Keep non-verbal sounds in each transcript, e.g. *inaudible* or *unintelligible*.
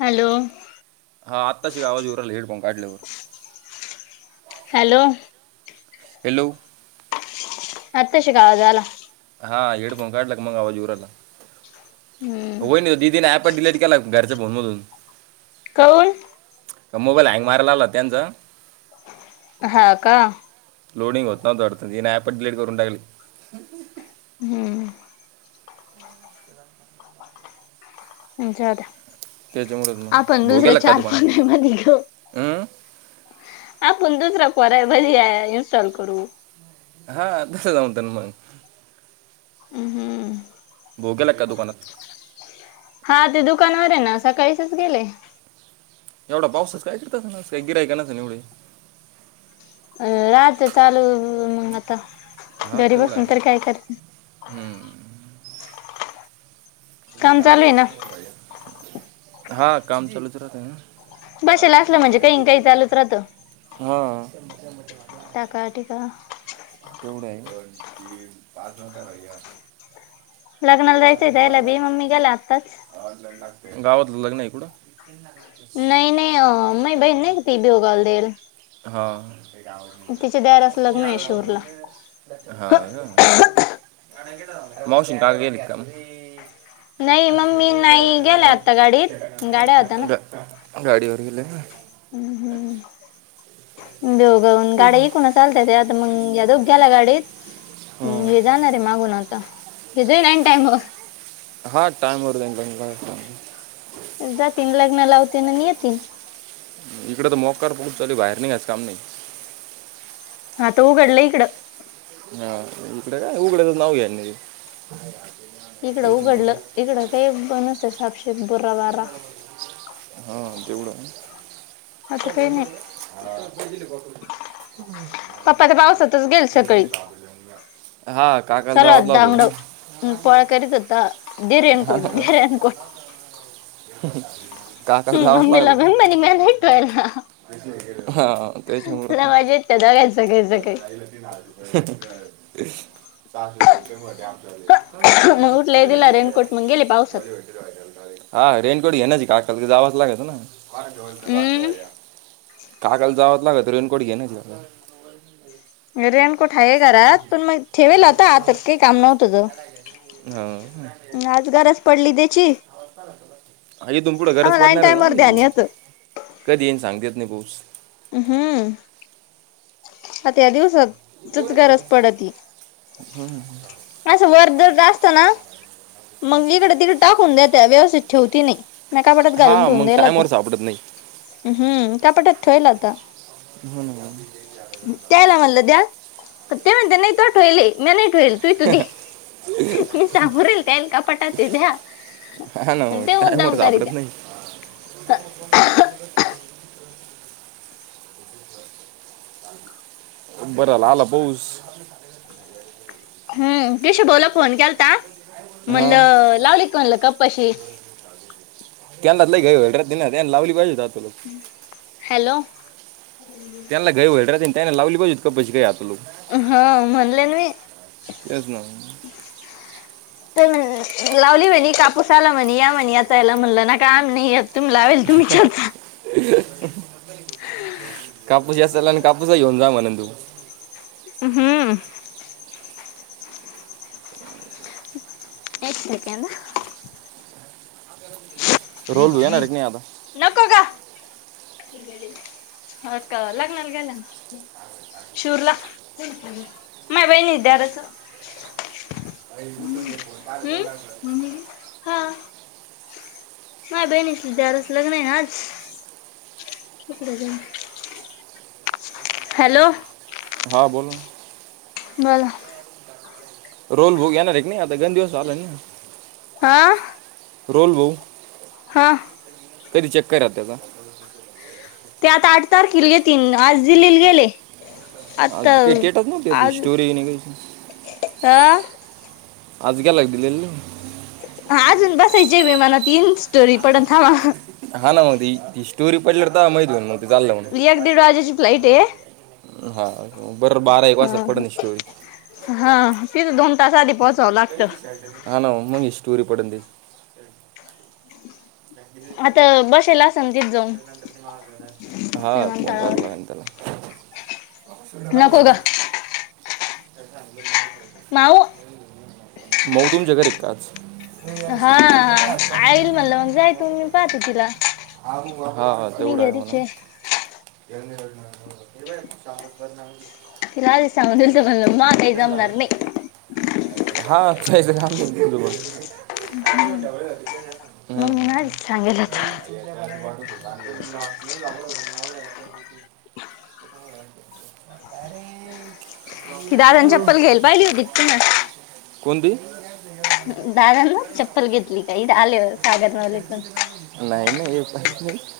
Hello. हा आत्ताशी आवाज येऊराहीला हेडफोन काढल्यावर. हॅलो. हॅलो. आताशी क आवाज आला. हा हेडफोन काढला की मग आवाज येऊराहिला हम्म वैनी दीदीन आप डिलेट केला घरच्या फोन मधून. काय. मोबाईल हँग मारयला आला त्यांचा. हा का. लोडिंग होत न्नव्हत वाढत तीन अँप डिलीट करून टाकली हम्म. जाऊद्या. त्याच्यामुळेच आपण मग भाऊ दुसरे गेला का चार *unintelligible* दुकानात हं? आपण दुसरा *unintelligible* इन्स्टॉल करू. हा दस जाऊ त्यां मग. हम् हम्म. भावू गेला का दुकानात. हा ते दुकानावर आहे ना सकाळीचच गेले. एवढा पाऊसच कायत न का गिराय का नस एवढे. अ राहत चालू मग आता. हा घरी तेवढा बसून आहे तर म काय करते हम्म. काम चालू आहे ना हा काम लूच राते. बसेला असलं म्हणजे काही काही चालूच राहतं हा. टाका टीका तेवढ आहे दोन तीन पाच नव्हता भैया लग्नाला जायचंय त्यायला बी मम्मी गेल्या आत्ताच गावातलं लग्न आहे कुडं नाही नाही मग बहीण नाही ती बिव घाल देईल हा. *unintelligible* तिच्या देराचं लग्न आहे शिरूरला. हा. मौशीन काग व लतम नाही लक्ष मग मी नाही गेले आता गाडीत गाड्या गाडी वर गेले ना हम् हम्म बेवगाऊन गाड्या एकूण चालतय ते आता मंग घ्याला गाडीत हो. हे जाणार आहे मागून आता हे जाईन आणि टाईम व हा टाइम उर दे. जातील लग्न लावते ना येतील इकड तर मोकार पोच चाली बाहेर नाहीच काम नाही. आता उघडलं इकडं हा इकडे काय उघडच नाव घ्या.. इकडं उघडलं इकडं काही बणसत सापशेप... हा तेवढं स आता काही होल नाही. पप्पा तर पावसातच गेले ब सकाळी *unintelligible* हा काकाल जावतलाच होत ना... पळ करत होता धैर अनकड धैर अनकड... काकास घ्यावाच लागल. मम्मीला मी म्हणे म्या नाही ठेवायला. हा तेचरच म आवाज येत दोघांच सकाळी चचाासप केव त्याम सकाळी फचाले... मग उठले गो दिला भेटले खायला रेनकोट मग गेले गो पावसात भेटाला... हा रेनकोट घे नाची काकाल क जावाच लागेत ना... हम्म काकाल जावच लाग तर रनकोट घेनच.. रें कुठा आहे घरात पण मग ठेवेल होता आता काही काम नव्हतं... हां आज गरज पडली दे.... इथून पुढं गरज आम्हाला ऐन पाडणार ना टाइमवर त्याची ध्यान येतं कधी येईन सांगता येत नाही बो... हम्म... आ त्या दिवसात... च गरज पडती असं वरदर असत ना... मंग इकड तिकड टाकून देत्या व्यवस्थित ठेवती नाही.. मग कपाटात घालून हा ठेवून मग देइल होत टायमवर सापडत नाही हम्म कपाटात ठेवल होत.. हम्... त्यायला म्हणलं द्या ते म्हणत नाही तू ठल मी नाही ठळेल तू तू दे... मी सामोरेल कान का पटात द्या... हा ना आणि ते टाइम वर मुद्दाम करी सापडत द्या नाही. बरंला आला पाऊस.. हम् कशी बोला फोन केलता.. हां म्हणलं लावली का म्हणलं कपशी... ग लावली पाज.. हॅलो त्याला गय वल राहते त्याने लावली पाोज प काय.. हा म्हणलेन मी तेच ना म्हण लावली म्हणे कापूस आला म्हणे या म्हणे याचायला म्हणलं ना काम नाही... तुम्ही लावेल तुम्हीच याचा *unintelligible* कापूस वेचला आणि कापूस घेऊन जा म्हणेन तू... हम्म एक सेकंड... रोल भाऊ येणार एक नाही आता नको का.. ह का लग्नाला गेल्या.... शूरला माय बहिणी दिराच... अ उठून घ फ पाल पण लागलं... हा माय बहिणीसध्या रस लग्न आहे नाच... कुक्रज हॅलो.... हा बोल बोला..... रोल भोग येणार एक नाही आता गण दिवस चालाय ना... आा... रोलवो.... हा.... कधी चेक करा त्याचा.... ते आता आठ तारखेला येतील आज दिल्लीला गेले.... आज आता काही डेटच नव्हती त्याची आज स्टोरी नाही काही ह... आज गेला काय दिली ला नेऊ. ह अजून बसायची विमानात ईल स्टोरी पडल थांबा हं. हि स्टोरी पडल तवामाहीत होईन म. एक दीड वाजेची फ्लईट हे. हा बरर बारा एक वाजता पडन स्टोरी. हा तिथं दोन तास आधी पोहोचावं लागतं हा ना ओ मग ही स्टोरी पडन त्याची. आता बसेल असंन तिथ जाऊन. हा फोन करायला विमानतळावर लागेल त्याला. लेला नको ग माऊ *unintelligible* माऊ तुमच्या कडे काय आज. झछप हा त गले आईल म्हणलं मग जाय तू मी पाहते तिला *unintelligible* मी एवढा आहे घरीच म्हणा *unintelligible* सांगुण दिलंत म्हण माह काही जामणार नही. हा त मम्मी का आधीच सांगेल होत *unintelligible* हम *unintelligible* व *unintelligible* ती दादांनी चप्पल घ्यायला पाहिली होती तुम्हाला कोणती. दादाांना चप्पल घेतली का इढ आलेवर सागर नवलेकूण. आणि हे पाहि नाही *unintelligible*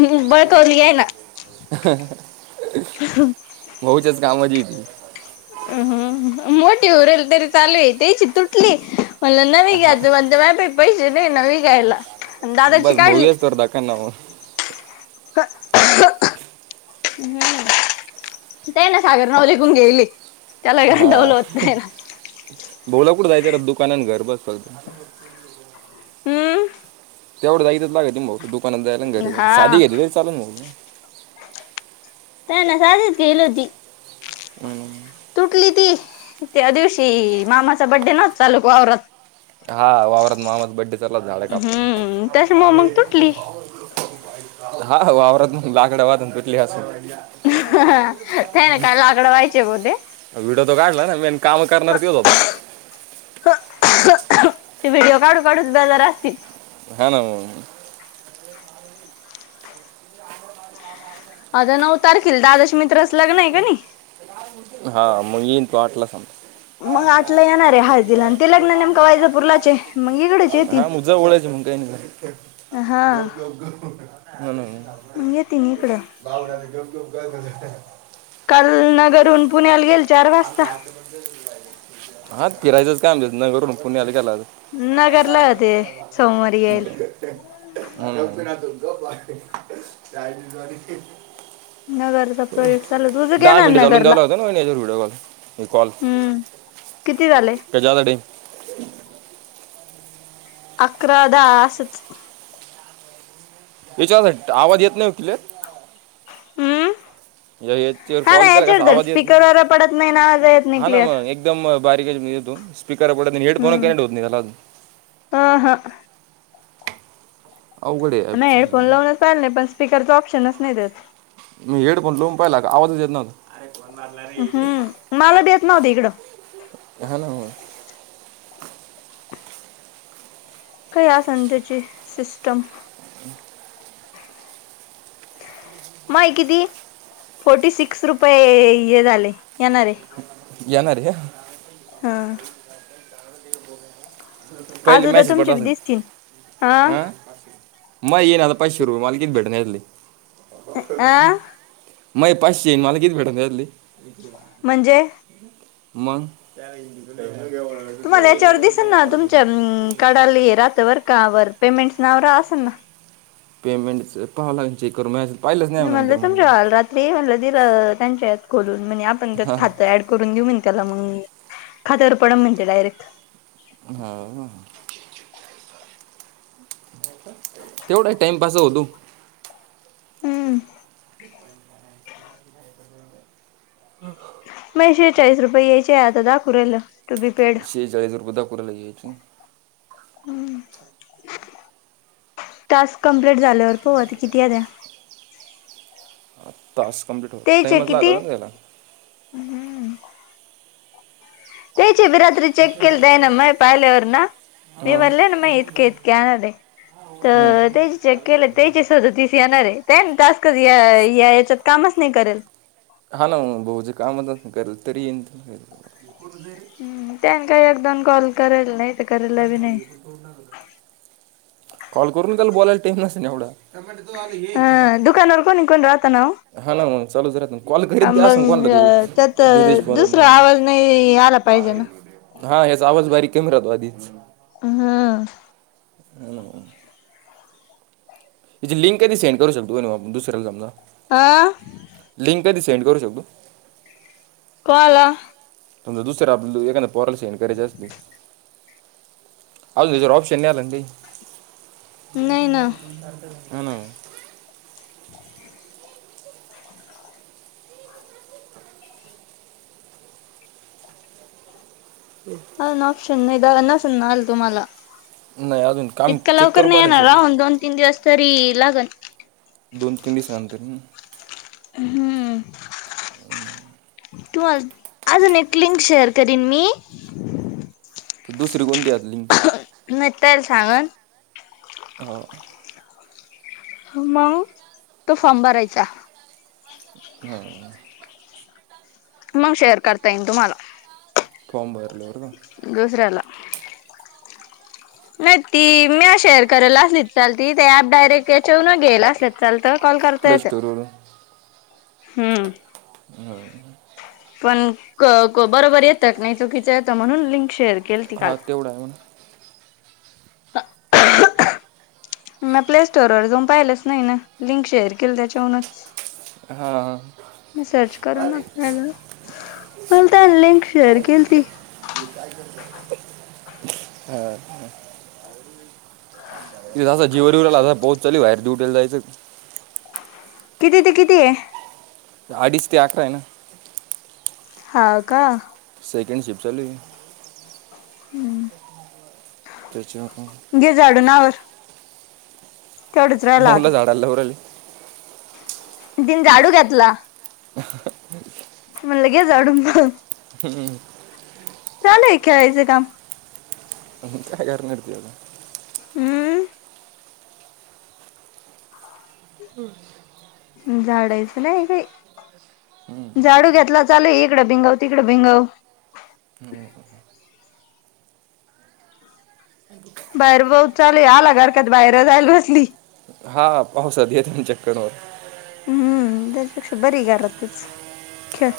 हूं बळकवली यान. महुच्याच कामची ती हूं हूं मोठीे उरेल तरी चालू आहे, त्याची तुटली. नवी हा घ्यायची म्हणते माझ्या कड पैसे नाही नवी घ्यायला न दादाची बस भाऊ काढली असतो दाखवा ना मग *unintelligible* ह ते ना सागर नवजिकून घेईल ये *unintelligible* त्याला हा गंडवल होत त्यानं. कुड जायच दुकानात घर बस हूं! तेवढं जायच *unintelligible* त मग पण द्यायला न घरी सादी हा घेतली तरी चालन. *unintelligible* केलती. हूं! तुटली ती त्या दिवशी मामाचा बड्डे ना चालूक वावरात. हा वावरत मामाचा बड्डे झाड कापताना. हम्म त्याच्यामुळे मग तुटली *unintelligible* हा वावरात *unintelligible* ह ते ना काय लाकडं व्हायचे होते. व्हिडिओ तो काढला ना मेन काम करणार त्योच होता. ते व्हिडिओ काढू काढूूच बेजार असतील. हा ना म. आता नऊ तारखेला दादश मित्र. हा मग येईन तो आटला समज. मग आठला येणार आहे हळदीला आणि ते लग्न नेमकं वायजापूरलाच आहे मग इकडेच येतील हा मुझा ओलायच *unintelligible* काही नाही का गप *unintelligible* मंग येतीन इकडं. का झा *unintelligible* काल नगरहून पुण्याला गेलत. हा फिरायचंच काम तिथं नगर वरून पुण्या आली. ला नगरला होते सोमवारी येईल *unintelligible* चायनीज व नगरचा - प्रोजेक्ट चालू तुझं - दहा घेणार मिनट जालून द्याव नगरला लागत ना *unintelligible* एक कॉल हम्म किती झाले कशासाठी? अकरा दा असंच. याच्यासाठी आवाज येत नाही व किलेर. हम. याच्यावर हा कॉल नाही केला कसा याच्यावर तर आवाज येत नाही स्पीकर वर पडत नाही नावाज येत नाही क्लिअर. बारीकतो स्पीकर अकडत नाही हेडफोन *unintelligible* हम्म नाहीत नाही त्याला अजून - - अ ह मग हेडफोन लावूनच चाले पण स्पीकरचा ऑप्शनच नाही त्यात - - मी हेडफोन लोवून पाहिला आवाजच येत नव्हता. हम्म. मला येत नव्हत इकडं. हा ना मग काय आसन त्याची सिस्टम? *inaudible* माय किती? फोर्टी सिक्स रुपये हे झाले. येणारे येणारे - - हा. पहिले आज उद्या मेसेज तुमचे पाठवाय बी सांग दिसतील हा कि यं माय येइल पाशे रु आले - - की भेटन ह्यातले. आ. मय पाचशे मला किती भेटन यातले? म्हणजे. मग. तुम्हाला याच्यावर दिसे ना तुमच्या अं - - काढाली रात्र वर का वर पेमेंट नावरा असेल ना. पेमेंटचा पाहा लाग चेकर माझ्या स - - मी म्हणलं समजाल रात्री म्हण दिलं त्यांच्या यात खोलून - - म्हणजे आपण त्याच हां खातं ऍड करून घेऊ म्ह त्याला मग खात्यावर पडम म्हणते डायरेक्ट - - हा. तेवढा टाइमपास होतु हम्. पैशे चाळीस रुपये यायचे आता दाखूरायंल. शेचाळीस रपय दाकु रायलं. टास्क कंप्लीट झाल्यावर पता किती आत्या. तास कंप्लीट होईल त्याचे टाइमच लाग किती ना त्याला. बि रात्री चेक केलत जाय ना म पाहिल्यावर ना मी हां म्हटले ना म इतके इतके आण - - हां तर ते चेक केलं तेचे सदतीस येणारे है. ते ना टास्क च या या याच्यात कामच नाही करल. हा ना मग बहुजी कामत करल तरी येईन. हम्म. त्यान काही एक, दोन कॉल करेल नाही. तर करेल बी नाही कॉल करून त्याल बोलायला टाइम नसे एवढा. *inaudible* हा दुकानावर कोणी कोण राहत ना हो हा ना म चालूच रा तु - - कॉल कररीत ब अस ना मग कोणला तू त्यात दिश दुसरा आवाज नाही आला पाहिजे ना *unintelligible* हा या्याचा आवाज बारीक कमी राहतो आधीच. हह. *inaudible* हीची लिंक कानी सेंड करू शकतो का आपन दुसऱ्याला समजा - - हा. कधी सेंड करू शकतो. कोला - - समजा दुसरं आपण एखाद पोराला सेंड करायच असते. आजुन काय ऑप्शन आला नाही ते नाही ना *unintelligible* ह ना. *inaudible* हा ना ऑप्शन नाही द नस आल तुम्हाला नाही अजून काम इतक चेक लवकर करून नाही आलं येणार राहून सगळं दोन, तीन दिवस तरी लागल. दोन, तीन दिवसानंतर. हम्म. तु् अजून एक लिंक शेअर करीन मी दुसरी कोणती द्यात. नटल सावान हो. मउ, तो फॉर्म भरायचा. हा मग शेअर करता येईन तुम्हाला. फॉर्म भर. दसऱ्याला नाही. ती म्या शेअर कराला असली चालते ते ऍप डायरेक्ट याच्याहून गेला असले चालत तवा कॉल प्ले करतायेत. स्टोरवरून हम्म. हो. पण क बरोबर येतं नाही. चुकीच येतं म्हणून लिंक शेअर केली ती हा तेवडा आहे. *inaudible* म प्ले स्टोरवर जाऊन पाहिलंच नाही ना. लिंक शेअर केलं त्याच्याहूनच हा म सर्च करू ना आपल्याल काय मि काय करतो. हा हा जीव *unintelligible* यला पोहोच चाली बाहेरड्युटीला जायचं. किती ते किती आहे. अडीच ते अकरा आहे ना. हा का सेकंड शिप्ट चालू आहे. ह् त्याच्यामुळं घे झाडून आवर. तेवढंच राहिला आता मऊलं झाडाला लवराहिले. दिन जाडू घेतला *inaudible* म्हणाले घे जाडून हम. चालूहय खेळायचं काम. काय करणार तर हम्म. हम्म. झाडायचं नाही काही झाडू घेतला चालू इकडं भिंगाव तिकडं भिंगाव बाहेर पाऊस चाले आला हरकत बाहेर जायला बसली. हा पावसात येत चक्कर और हम्म त्याच्यापेक्षा बरी घरातच खेळ